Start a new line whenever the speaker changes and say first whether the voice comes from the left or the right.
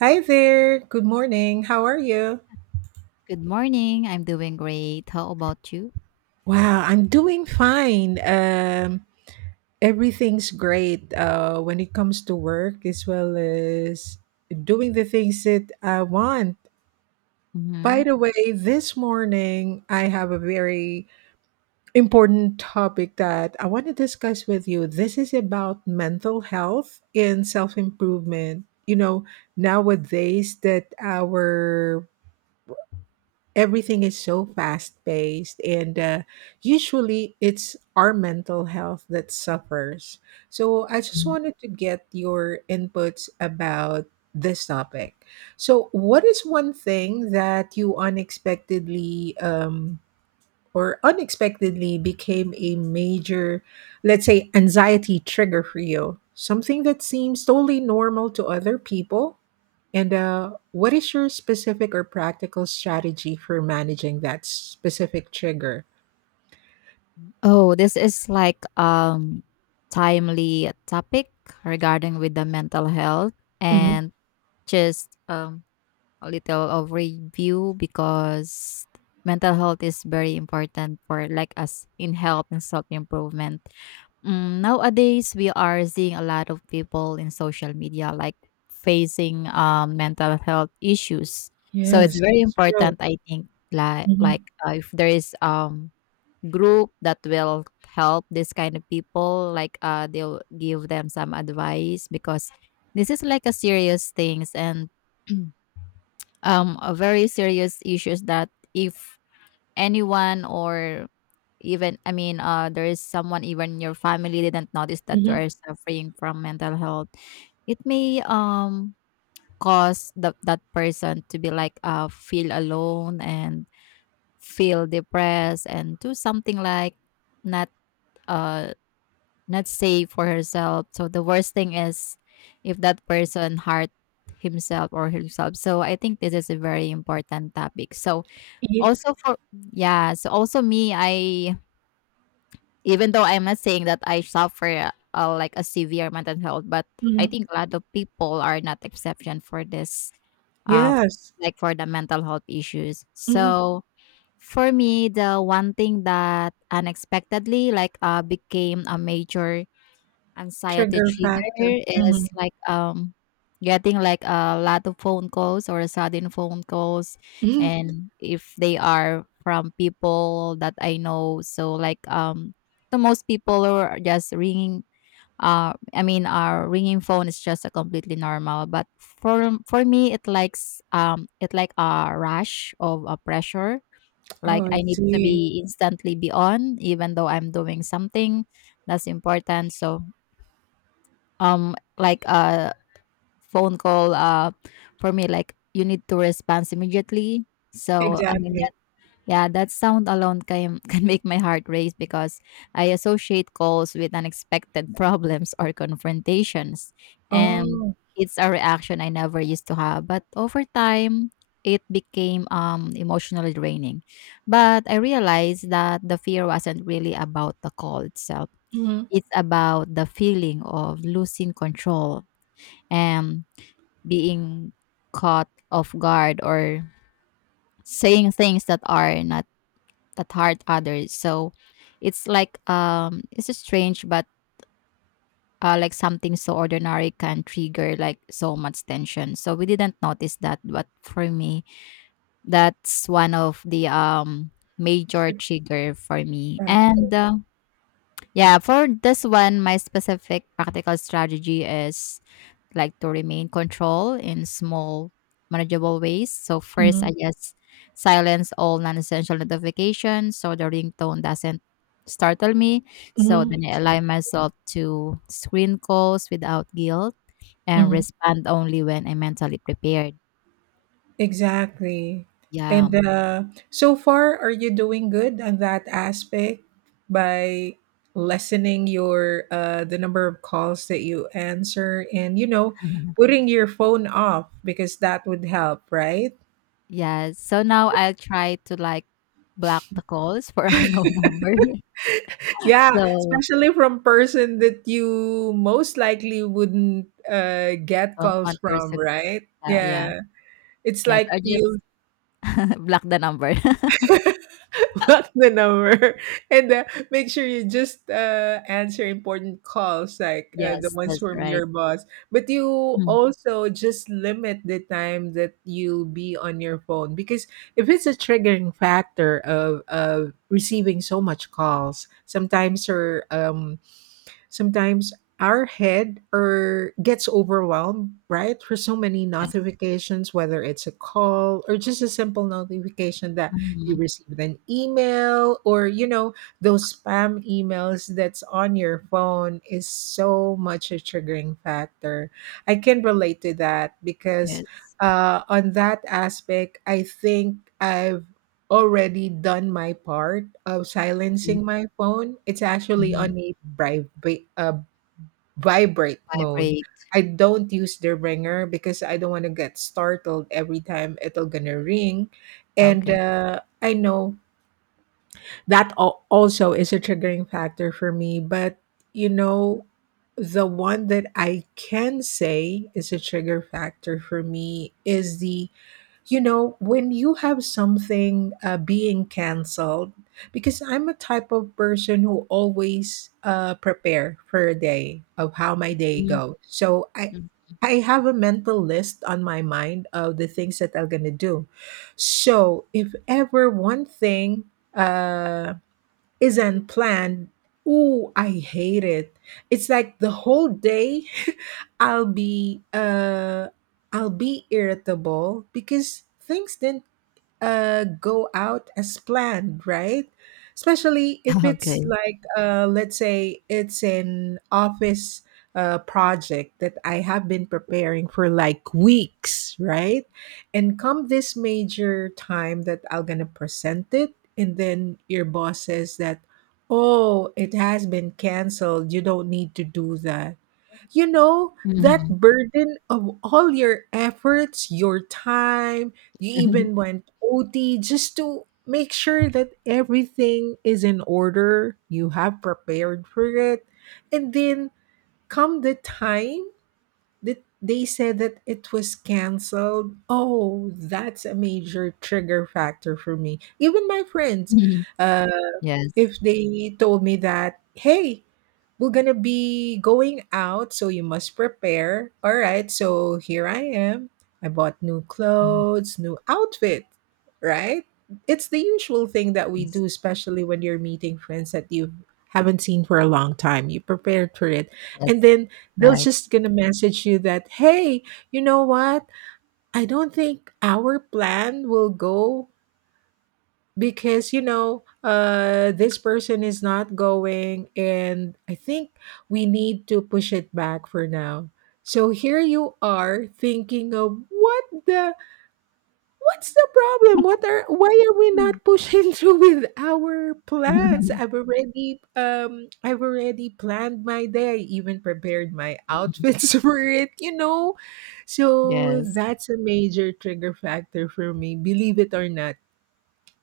right: Hi there. Good morning. How are you?
left: Good morning. I'm doing great. How about you?
right: Wow, I'm doing fine. Everything's great when it comes to work as well as doing the things that I want.
left: Mm-hmm.
right: By the way, this morning I have a very important topic that I want to discuss with you. This is about mental health and self improvement. You know, nowadays that our everything is so fast paced and usually it's our mental health that suffers, so I just
left: Mhm.
right: wanted to get your inputs about this topic. So what is one thing that you unexpectedly became a major, let's say, anxiety trigger for you? Something that seems totally normal to other people? And what is your specific or practical strategy for managing that specific trigger?
left: Oh, this is like timely topic regarding with the mental health,
right: hmm
left: and just a little of review because mental health is very important for like us in health and self improvement. Nowadays, we are seeing a lot of people in social media like facing mental health issues. So it's
right: Yes.
left: very
right: So,
left: important, I think, like
right: mm-hmm.
left: like uh, if there is group that will help this kind of people, like they'll give them some advice because this is like a serious things and a very serious issues that if anyone or even I mean, there is someone even your family didn't notice that
right: hmm
left: you
right: hmm
left: are suffering from mental health. It may cause that person to be like feel alone and feel depressed and do something like not uh not safe for herself. So the worst thing is if that person hurt himself or himself. So I think this is a very important topic. So
right: Yeah.
left: also for, yeah, so also me, I. Even though I'm not saying that I suffer, like a severe mental health, but I
right: hmm
left: think a lot of people are not exception for this, uh,
right: yes,
left: like for the mental health issues.
right: hmm
left: So for me, the one thing that unexpectedly like became a major anxiety
right: trigger factor.
left: trigger is like getting like a lot of phone calls or sudden phone calls,
right: Hmm
left: and if they are from people that I know, so like to most people are just ringing, I mean our ringing phone is just a completely normal, but for me it likes it like a rush of a pressure, like
right: Oh, I
left: I need to
right: see.
left: be instantly be on even though I'm doing something that's important. So like a phone call, for me like you need to respond immediately. So I mean
right: Exactly.
left: that, yeah, that sound alone can can make my heart race because I associate calls with unexpected problems or confrontations. And
right: Oh,
left: it's a reaction I never used to have, but over time it became emotionally draining. But I realized that the fear wasn't really about the call itself.
right: hmm
left: It's about the feeling of losing control, um, being caught off guard, or saying things that are not that hurt others. So it's like it's strange, but like something so ordinary can trigger like so much tension. So we didn't notice that, but for me, that's one of the major
right: trigger
left: trigger for me.
right: factor.
left: And yeah, for this one, my specific practical strategy is like to remain control in small, manageable ways. So
right: hmm
left: first, I just silence all non-essential notifications so the ringtone doesn't startle me. So
right: hmm
left: then I align myself to screen calls without guilt and
right: Mhm.
left: respond only when I'm mentally prepared.
right: Exactly.
left: Yeah.
right: And so far, are you doing good on that aspect by lessening your the number of calls that you answer, and putting your phone off, because that would help, right?
left: Yeah. So now I'll try to like block the calls for unknown number.
right: Yeah,
left: So
right: especially from person that you most likely wouldn't get
left: don't
right: calls
left: want to
right: from,
left: receive.
right: right?
left: Yeah.
right: Yeah, it's
left: Yes.
right: like
left: I just
right: you
left: block the number.
right: block the number. And make sure you just answer important calls like the
left: Yes.
right: ones
left: That's
right: from
left: right.
right: your boss, but you
left: Mm,
right: also just limit the time that you'll be on your phone, because if it's a triggering factor of receiving so much calls sometimes, or sometimes our head or gets overwhelmed, right? For so many
left: yes.
right: notifications, whether it's a call or just a simple notification that you
left: Mhm.
right: received an email, or you know, those spam emails that's on your phone is so much a triggering factor. I can relate to that because
left: Yes.
right: on that aspect, I think I've already done my part of
left: Mhm,
right: silencing my phone. It's actually
left: mhm.
right: on a vibrate mode.
left: Vibrate.
right: I don't use the ringer because I don't want to get startled every time it'll gonna ring, and
left: Okay.
right: I know that also is a triggering factor for me. But you know, the one that I can say is a trigger factor for me is the, you know, when you have something being canceled, because I'm a type of person who always prepare for a day of how my day
left: Mhm,
right: goes, so i
left: mm.
right: i have a mental list on my mind of the things that I'm going to do. So if ever one thing uh, isn't planned, ooh, I hate it. It's like the whole day I'll be uh, I'll be irritable because things didn't go out as planned, right? Especially if it's
left: Okay.
right: like, let's say, it's an office project that I have been preparing for like weeks, right? And come this major time that I'm gonna present it, and then your boss says that, oh, it has been canceled. You don't need to do that, you know, that
left: Mhm.
right: burden of all your efforts, your time, you even
left: Mhm.
right: went OT just to make sure that everything is in order, you have prepared for it. And then come the time that they said that it was canceled, oh, that's a major trigger factor for me. Even my friends, uh.
left: Yes.
right: If they told me that, "Hey, we're gonna be going out, so you must prepare." All right, so here I am. I bought new
left: Mhm.
right: clothes, new outfit, right? It's the usual thing that we
left: Yes.
right: do, especially when you're meeting friends that you haven't seen for a long time. You prepared for it. And
left: Yes.
right: then they'll
left: Right.
right: just gonna message you that, hey, you know what? I don't think our plan will go because, you know, uh, this person is not going, and I think we need to push it back for now. So here you are thinking of what the, what's the problem, what are, why are we
left: Mm.
right: not pushing through with our plans? i've already um i've already planned my day, I even prepared my
left: Mhm.
right: outfits for it, you know. So
left: Yes.
right: that's a major trigger factor for me, believe it or not.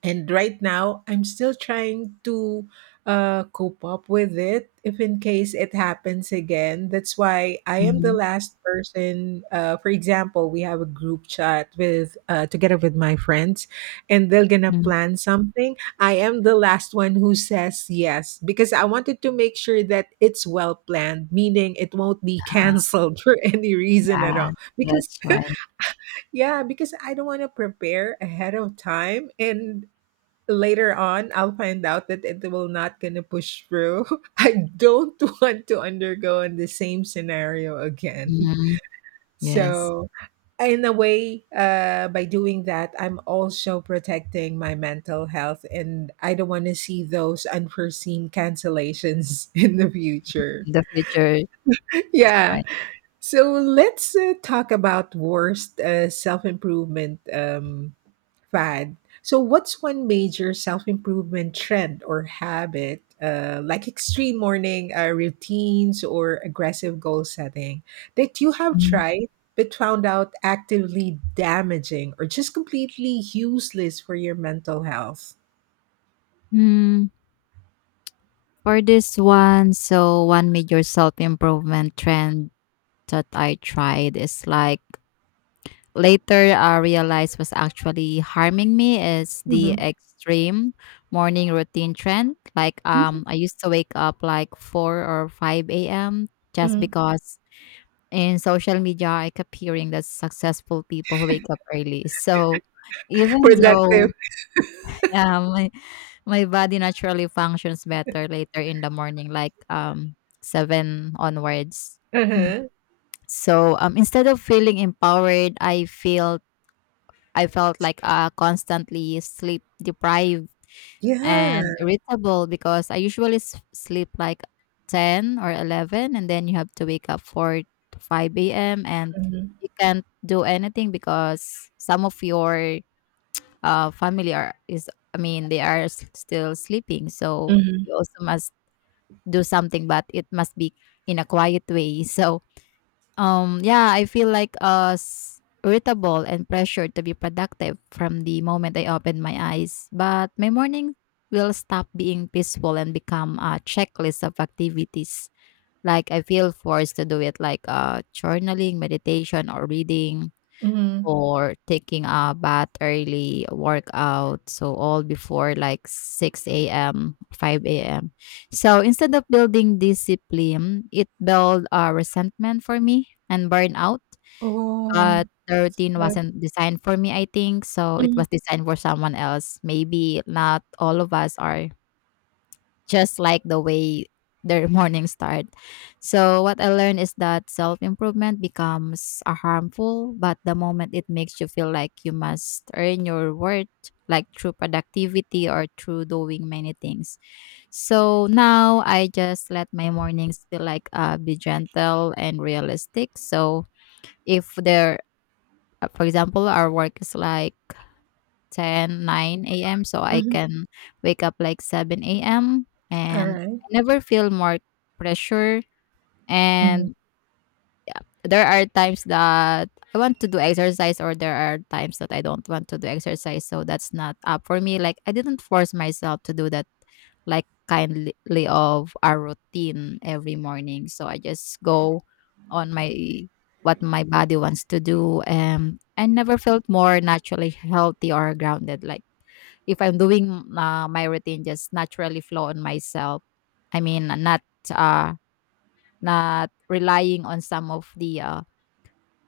right: And right now, I'm still trying to cope up with it if in case it happens again. That's why I am the
left: Mhm.
right: last person. For example, we have a group chat with together with my friends, and they're gonna
left: Mm.
right: plan something. I am the last one who says yes because I wanted to make sure that it's well planned, meaning it won't be canceled for any reason at
left: Yeah.
right: all. Because
left: That's right.
right: yeah, because I don't want to prepare ahead of time and later on I'll find out that it will not gonna push through. I don't want to undergo in the same scenario again.
left: Mhm. Yes.
right: So in a way, by doing that, I'm also protecting my mental health, and I don't want to see those unforeseen cancellations in the future.
left: In the future. That's
right: Yeah.
left: right.
right: So let's talk about worst self improvement fad. So, what's one major self improvement trend or habit, like extreme morning routines or aggressive goal setting, that you have
left: Mm.
right: tried but found out actively damaging or just completely useless for your mental health?
left: Mm, For this one, so one major self-improvement trend that I tried is like later I realized was actually harming me is the
right: Mhm.
left: extreme morning routine trend. Like
right: Mhm.
left: I used to wake up like 4 or 5 AM just
right: Mhm.
left: because in social media I kept hearing that successful people wake up early. So even
right: Productive.
left: though um my, my body naturally functions better later in the morning, like seven onwards. Mm.
right: Uh-huh.
left: So instead of feeling empowered, I felt like constantly sleep deprived
right: Yeah.
left: and irritable because I usually sleep like 10 or 11, and then you have to wake up 4 to 5 a.m. and
right: Mhm.
left: you can't do anything because some of your family are is, I mean they are still sleeping, so
right: Mhm.
left: you also must do something, but it must be in a quiet way. So yeah, I feel like irritable and pressured to be productive from the moment I open my eyes. But my morning will stop being peaceful and become a checklist of activities. Like I feel forced to do it like journaling, meditation, or reading,
right: Mm-hmm.
left: or taking a bath early, workout, so all before like 6 a.m., 5 a.m. So instead of building discipline, it built resentment for me and burnout.
right: Oh.
left: But the
right: That's
left: routine
right: good.
left: wasn't designed for me, I think. So it
right: Mhm.
left: was designed for someone else. Maybe not all of us are just like the way their morning start. So what I learned is that self-improvement becomes a harmful, but the moment it makes you feel like you must earn your worth, like through productivity or through doing many things. So now I just let my mornings feel like be gentle and realistic. So if there, for example, our work is like 10 9 AM, so I
right: Mhm.
left: can wake up like 7 AM,
right: All
left: and
right: right.
left: I never feel more pressure, and there are times that I want to do exercise or there are times that I don't want to do exercise. So that's not up for me. Like I didn't force myself to do that like kindly of our routine every morning. So I just go on my what my body wants to do. And I never felt more naturally healthy or grounded. Like if I'm doing my routine just naturally flow on myself. I mean, not uh, not relying on some of the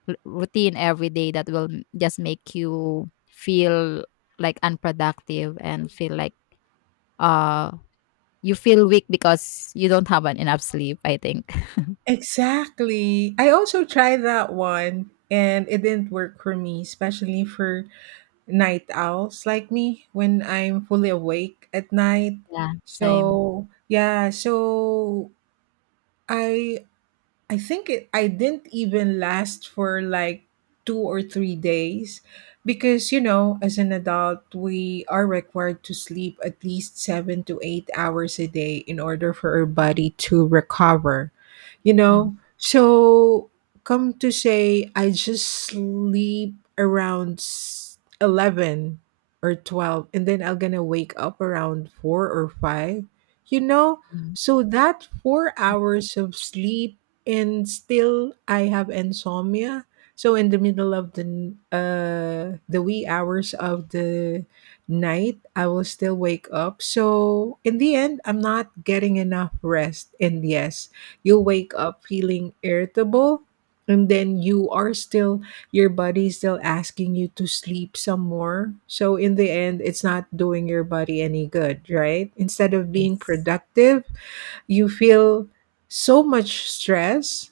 left: routine every day that will just make you feel like unproductive and feel like uh you feel weak because you don't have an enough sleep, I think.
right: Exactly. I also tried that one and it didn't work for me, especially for night owls like me when I'm fully awake at night.
left: Yeah, same.
right: So, yeah, so I I think it, I didn't even last for like 2 or 3 days because, you know, as an adult, we are required to sleep at least 7 to 8 hours a day in order for our body to recover, you know? So, come to say, I just sleep around 11 or 12, and then I'm gonna wake up around four or five, you know?
left: Mhm.
right: So that 4 hours of sleep, and still I have insomnia. So in the middle of the the wee hours of the night, I will still wake up. So in the end, I'm not getting enough rest. And yes, you wake up feeling irritable, and then you are still, your body is still asking you to sleep some more. So in the end, it's not doing your body any good, right? Instead of being
left: Yes.
right: productive, you feel so much stress,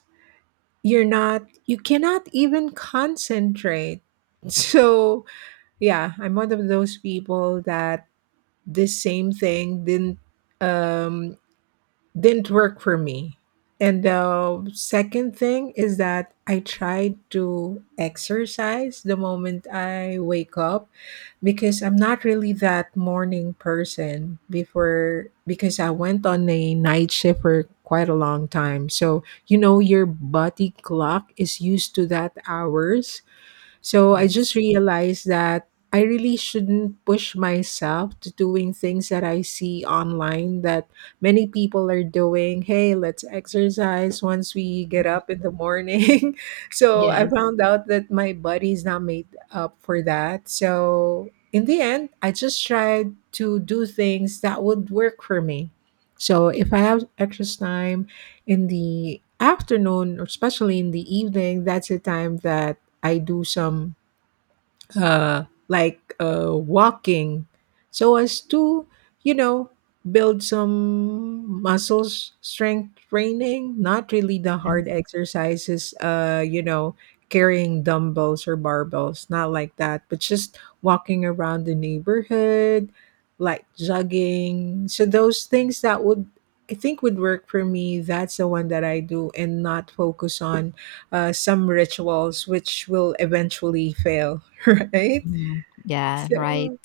right: you're not, you cannot even concentrate. So yeah, I'm one of those people that this same thing um didn't work for me. And the second thing is that I try to exercise the moment I wake up, because I'm not really that morning person before, because I went on a night shift for quite a long time. So, you know, your body clock is used to that hours, so I just
left: Yes.
right: realized that I really shouldn't push myself to doing things that I see online that many people are doing. Hey, let's exercise once we get up in the morning. So I
left: Yes.
right: found out that my body's not made up for that. So in the end, I just tried to do things that would work for me. So if I have extra time in the afternoon, or especially in the evening, that's a time that I do some walking, so as to, you know, build some muscles, strength training, not really the hard
left: Yes.
right: exercises, uh, you know, carrying dumbbells or barbells, not like that, but just walking around the neighborhood, like jogging. So those things that would, I think, would work for me, that's the one that I do, and not focus on some rituals which will eventually fail. Right?
left: Mhm. Yeah, right.
right: So,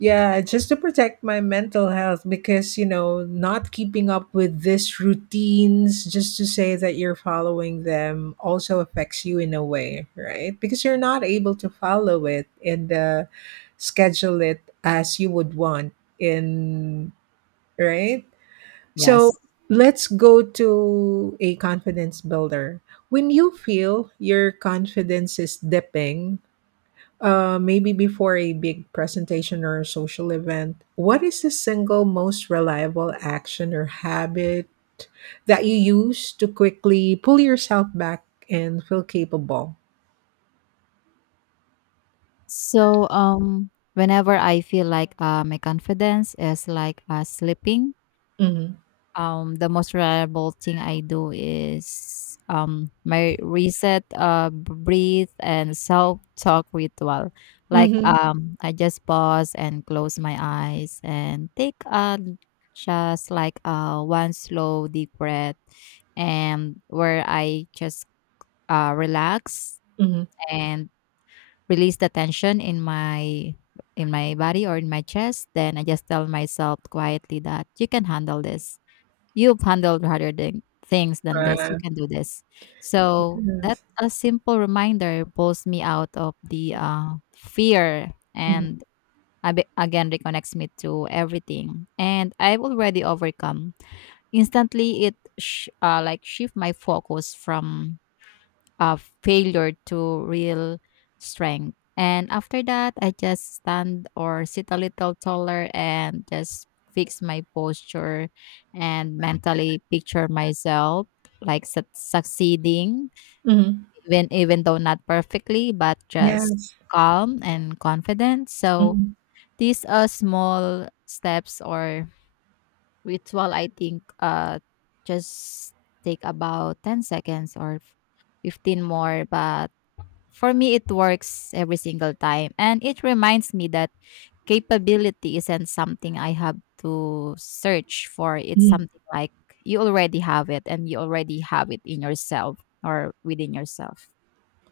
right: yeah, just to protect my mental health, because, you know, not keeping up with these routines just to say that you're following them also affects you in a way, right? Because you're not able to follow it and schedule it as you would want in, right? So,
left: Yes.
right: let's go to a confidence builder. When you feel your confidence is dipping, maybe before a big presentation or a social event, what is the single most reliable action or habit that you use to quickly pull yourself back and feel capable?
left: So whenever I feel like my confidence is like slipping,
right: Mm-hmm.
left: The most reliable thing I do is my reset, breathe, and self-talk ritual. Like
right: Mm-hmm.
left: I just pause and close my eyes and take a, just like one slow deep breath, and where I just relax
right: Mm-hmm.
left: and release the tension in my body or in my chest. Then I just tell myself quietly that you can handle this. You've handled rather than things than this. You
right: Uh,
left: can do this. So that
right: yes.
left: a simple reminder pulls me out of the fear
right: Mm-hmm.
left: and again reconnects me to everything. And I've already overcome. Instantly, it like shift my focus from of failure to real strength. And after that, I just stand or sit a little taller and just fix my posture and mentally picture myself like succeeding,
right: Mm-hmm.
left: even though not perfectly but just
right: Yes.
left: calm and confident, so
right: Mm-hmm.
left: these are small steps or ritual, I think, just take about 10 seconds or 15 more, but for me, it works every single time. And it reminds me that capability isn't something I have to search for. It's something like you already have it and you already have it in yourself or within yourself.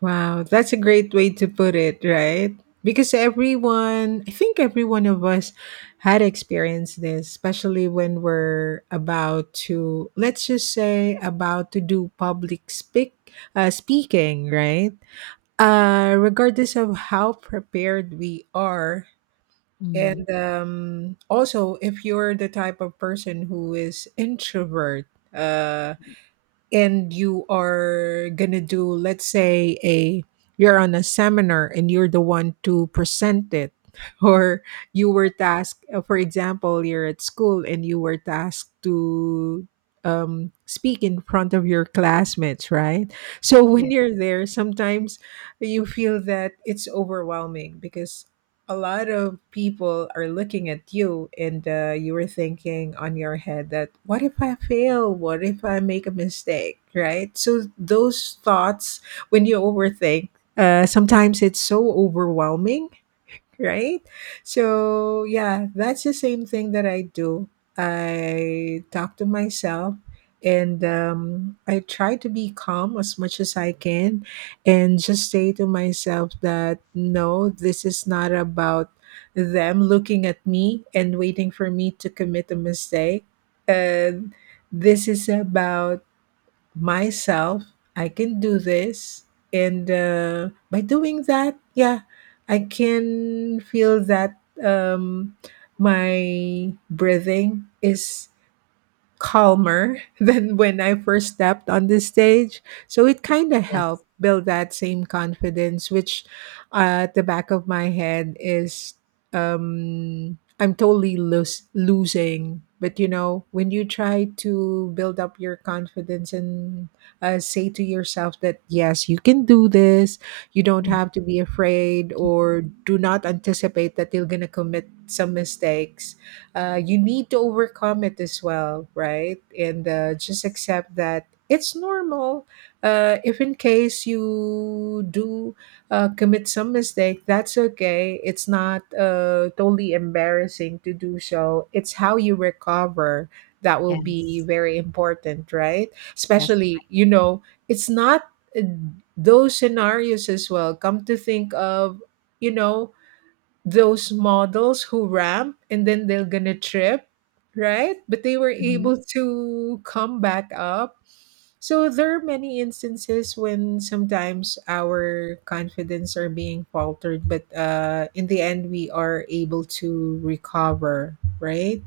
right: Wow, that's a great way to put it, right? Because everyone, I think every one of us had experienced this, especially when we're about to, let's just say, about to do public speaking, right? Regardless of how prepared we are.
left: Mm.
right: And also, if you're the type of person who is introvert, uh, and you are gonna do, let's say, a you're on a seminar and you're the one to present it or you were tasked, for example, you're at school and you were tasked to speak in front of your classmates, right? So when
left: Yes.
right: you're there, sometimes you feel that it's overwhelming because a lot of people are looking at you, and you were thinking on your head that, what if I fail, what if I make a mistake, right? So those thoughts, when you overthink, sometimes it's so overwhelming, right? So, yeah, that's the same thing that I do. I talk to myself, and I try to be calm as much as I can and just say to myself that no, this is not about them looking at me and waiting for me to commit a mistake. Uh, this is about myself. I can do this. And by doing that, yeah, I can feel that, um, my breathing is calmer than when I first stepped on the stage. So it kind of
left: Yes.
right: helped build that same confidence, which, at the back of my head is, I'm totally losing. But you know, when you try to build up your confidence and, say to yourself that yes, you can do this, you don't
left: Yes.
right: have to be afraid, or do not anticipate that you're going to commit some mistakes. You need to overcome it as well, right? And just
left: Yes.
right: accept that it's normal. If in case you do commit some mistake, that's okay. It's not totally embarrassing to do so. It's how you recover that will be
left: Yes.
right: very important, right? Especially, you know, it's not uh, those scenarios as well. Come to think of, you know, those models who ramp and then they're gonna trip, right? But they were
left: Mhm.
right: able to come back up. So there are many instances when sometimes our confidence are being faltered, but in the end we are able to recover, right?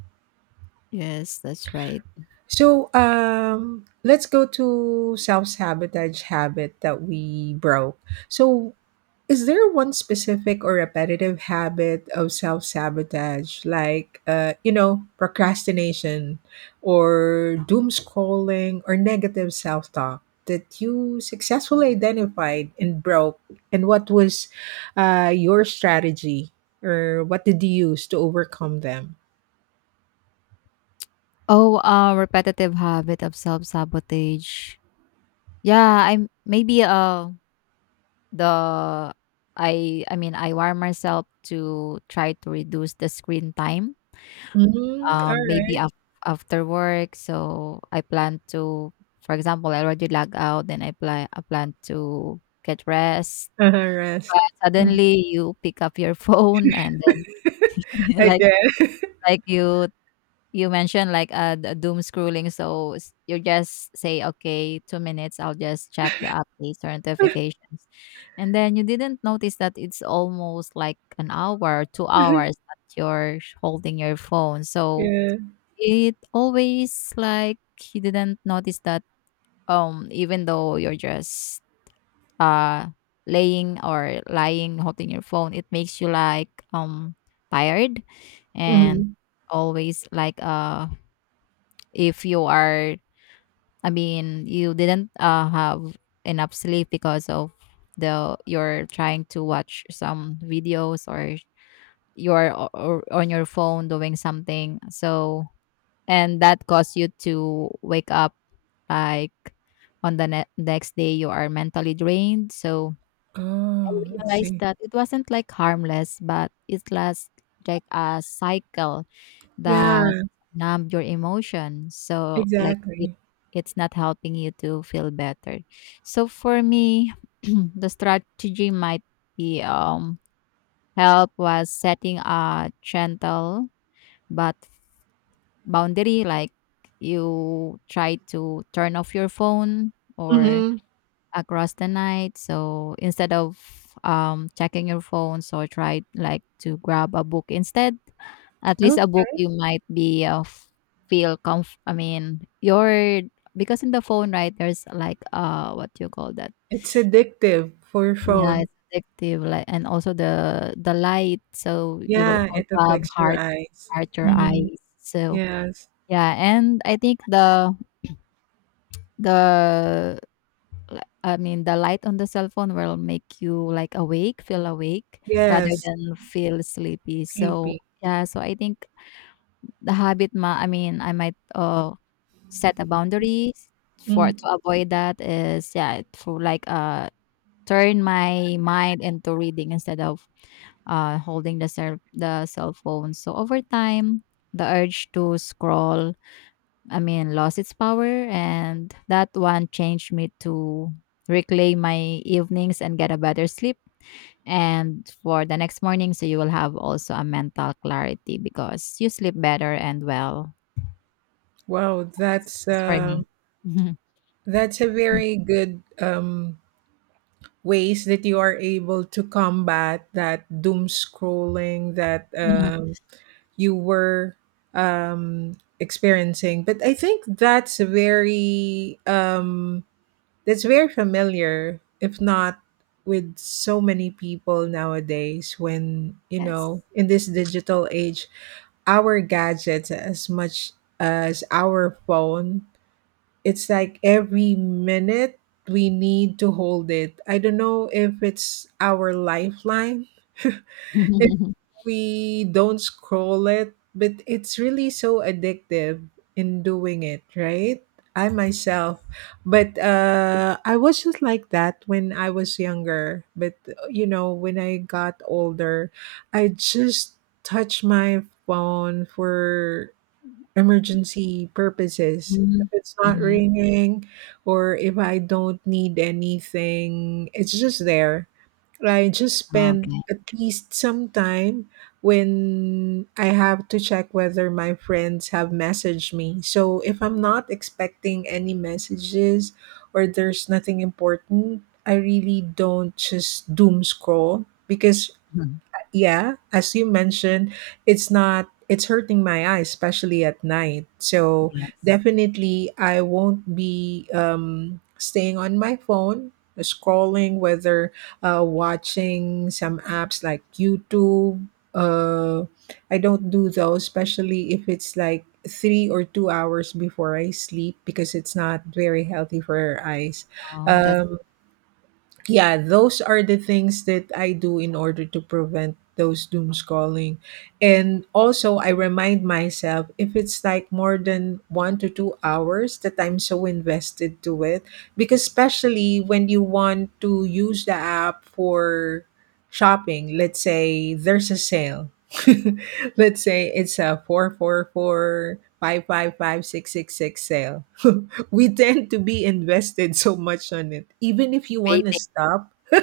left: Yes, that's right.
right: So let's go to self sabotage habit that we broke. So is there one specific or repetitive habit of self sabotage, like, you know, procrastination or doom scrolling or negative self talk that you successfully identified and broke? And what was your strategy, or what did you use to overcome them?
left: Oh, repetitive habit of self-sabotage. Yeah, I'm maybe the, I mean I wire myself to try to reduce the screen time.
right: Mm, all
left: Maybe
right: right.
left: after work, so I plan to, for example, I already log out, then I plan to get rest.
right: Uh-huh, rest.
left: But suddenly you pick up your phone and then
right: I
left: like
right: guess.
left: like you. You mentioned like the doom scrolling, so you just say, "Okay, 2 minutes. I'll just check the updates or notifications," and then you didn't notice that it's almost like an hour, two hours that you're holding your phone. So
right: Yeah.
left: it always like you didn't notice that. Even though you're just uh laying or lying holding your phone, it makes you like tired, and
right: Hmm.
left: always like if you are, I mean you didn't have enough sleep because of the you're trying to watch some videos or you're on your phone doing something. So and that caused you to wake up like on the next day you are mentally drained, so I
right: Oh, I
left: realized
right: see.
left: that it wasn't like harmless, but it was like a cycle
right: Yeah,
left: that numb your emotions. So like
right: exactly.
left: it's not helping you to feel better. So for me, the strategy might be help was setting a gentle but boundary, like you try to turn off your phone or
right: Mhm.
left: across the night. So instead of checking your phone, so try like to grab a book instead, at least
right: Oh,
left: a book you might be, feel comf I mean, your, because in the phone, right, there's like, what you call that?
right: it's addictive for
left: Yeah,
right: phone.
left: it's addictive, like, and also the light, so you will
right: Yeah, it
left: also have
right: affects your eyes.
left: hurt your
right: Mhm.
left: eyes. So,
right: Yes.
left: yeah, and I think the I mean, the light on the cell phone will make you, like, awake, feel awake rather
right: Yes.
left: than feel sleepy. So,
right: Sleepy.
left: yeah, so I think the habit ma I mean, I might, set a boundaries for to
right: Mhm.
left: avoid that is, yeah, for like turn my mind into reading instead of holding the cell phone, so over time the urge to scroll, I mean, lost its power, and that one changed me to reclaim my evenings and get a better sleep, and for the next morning so you will have also a mental clarity because you sleep better and well.
right: Wow,
left: that's, that's for me.
right: that's a very good, ways that you are able to combat that doom scrolling that, you were, um, experiencing. But I think that's a very, that's very familiar, if not with so many people nowadays when, you
left: Yes.
right: know, in this digital age, our gadgets as much as our phone, it's like every minute we need to hold it. I don't know if it's our lifeline if we don't scroll it, but it's really so addictive in doing it, right? I myself,
left: Yes.
right: but I was just like that when I was younger. But you know, when I got older, I just touch my phone for emergency purposes. If
left: Mhm.
right: it's not
left: Mhm.
right: ringing, or if I don't need anything, it's just there. I just spend
left: Okay.
right: at least some time when I have to check whether my friends have messaged me. So if I'm not expecting any messages or there's nothing important, I really don't just doom scroll because,
left: Mhm.
right: yeah, as you mentioned, it's not it's hurting my eyes, especially at night. So
left: Yes.
right: definitely, I won't be, staying on my phone, scrolling, whether, watching some apps like YouTube. Uh, I don't do those, especially if it's like 3 or 2 hours before I sleep, because it's not very healthy for our eyes.
left: Oh, that's
right: Um, yeah, those are the things that I do in order to prevent those doom scrolling. And also, I remind myself if it's like more than 1 to 2 hours that I'm so invested to it, because especially when you want to use the app for shopping, let's say there's a sale. Let's say it's a 4.4.4, 5.5.5, 6.6.6 sale. We tend to be invested so much on it. Even if you want to
left: baiting.
right: stop,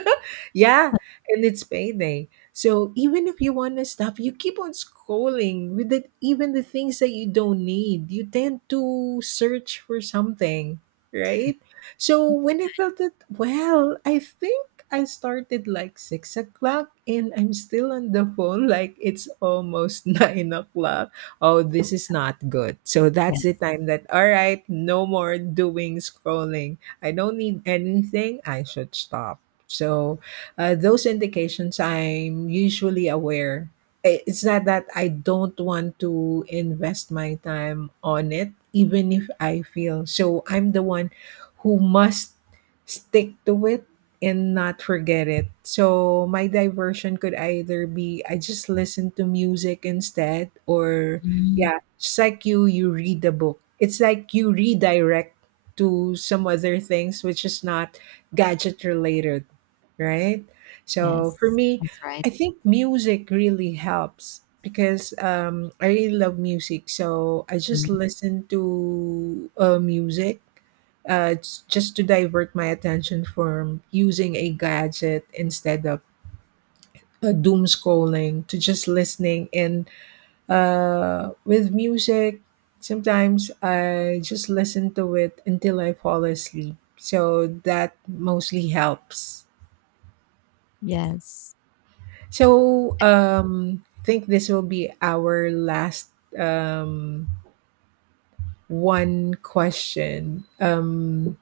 right: yeah, and it's payday. So even if you want to stop, you keep on scrolling with the, even the things that you don't need. You tend to search for something, right? So when I felt it, well, I think I started like 6 o'clock and I'm still on the phone like it's almost 9 o'clock. Oh, this is not good. So
left: Yes.
right: that's
left: Yes.
right: the time that, all right, no more doing scrolling. I don't need anything. I should stop. So those indications I'm usually aware. It's not that I don't want to invest my time on it, even if I feel. So I'm the one who must stick to it and not forget it. So my diversion could either be I just listen to music instead, or
left: Mm.
right: yeah, it's like you read the book. It's like you redirect to some other things which is not gadget related, right? So for
left: Yes.
right: me,
left: That's right.
right: I think music really helps because, I really love music. So I just
left: Mm.
right: listen to, music, it's just to divert my attention from using a gadget instead of, doom scrolling to just listening, and with music, sometimes I just listen to it until I fall asleep. So that mostly helps.
left: Yes.
right: So I think this will be our last, um, one question.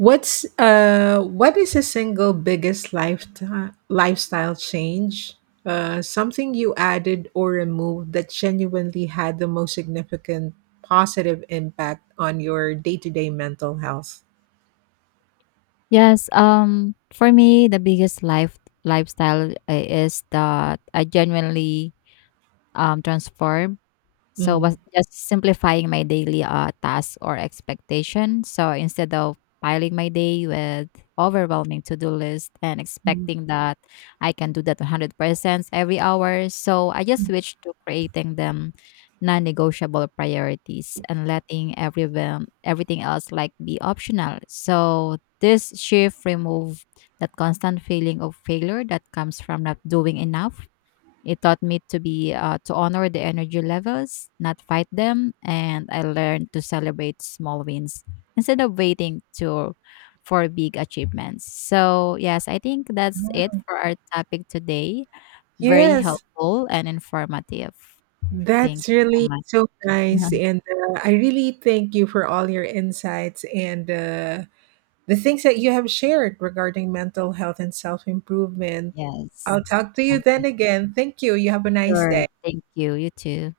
right: What's what is a single biggest lifetime lifestyle change? Something you added or removed that genuinely had the most significant positive impact on your day-to-day mental health.
left: Yes, for me, the biggest lifestyle is that I genuinely transform. So was
right: Mhm.
left: just simplifying my daily task or expectation. So instead of piling my day with overwhelming to-do list and expecting that I can do that 100% every hour, so I just switched to creating them non-negotiable priorities and letting everyone everything else like be optional. So this shift remove that constant feeling of failure that comes from not doing enough. It taught me to be, to honor the energy levels, not fight them, and I learned to celebrate small wins instead of waiting to for big achievements. So yes, I think that's it for our topic today. Very
right: Yes,
left: helpful and informative. Thank
right: that's
left: you so
right: really
left: much.
right: so nice, and I really thank you for all your insights and the things that you have shared regarding mental health and self improvement.
left: Yes.
right: I'll talk to you then again. Thank you. You have a nice
left: Sure.
right: day.
left: Thank you. You too.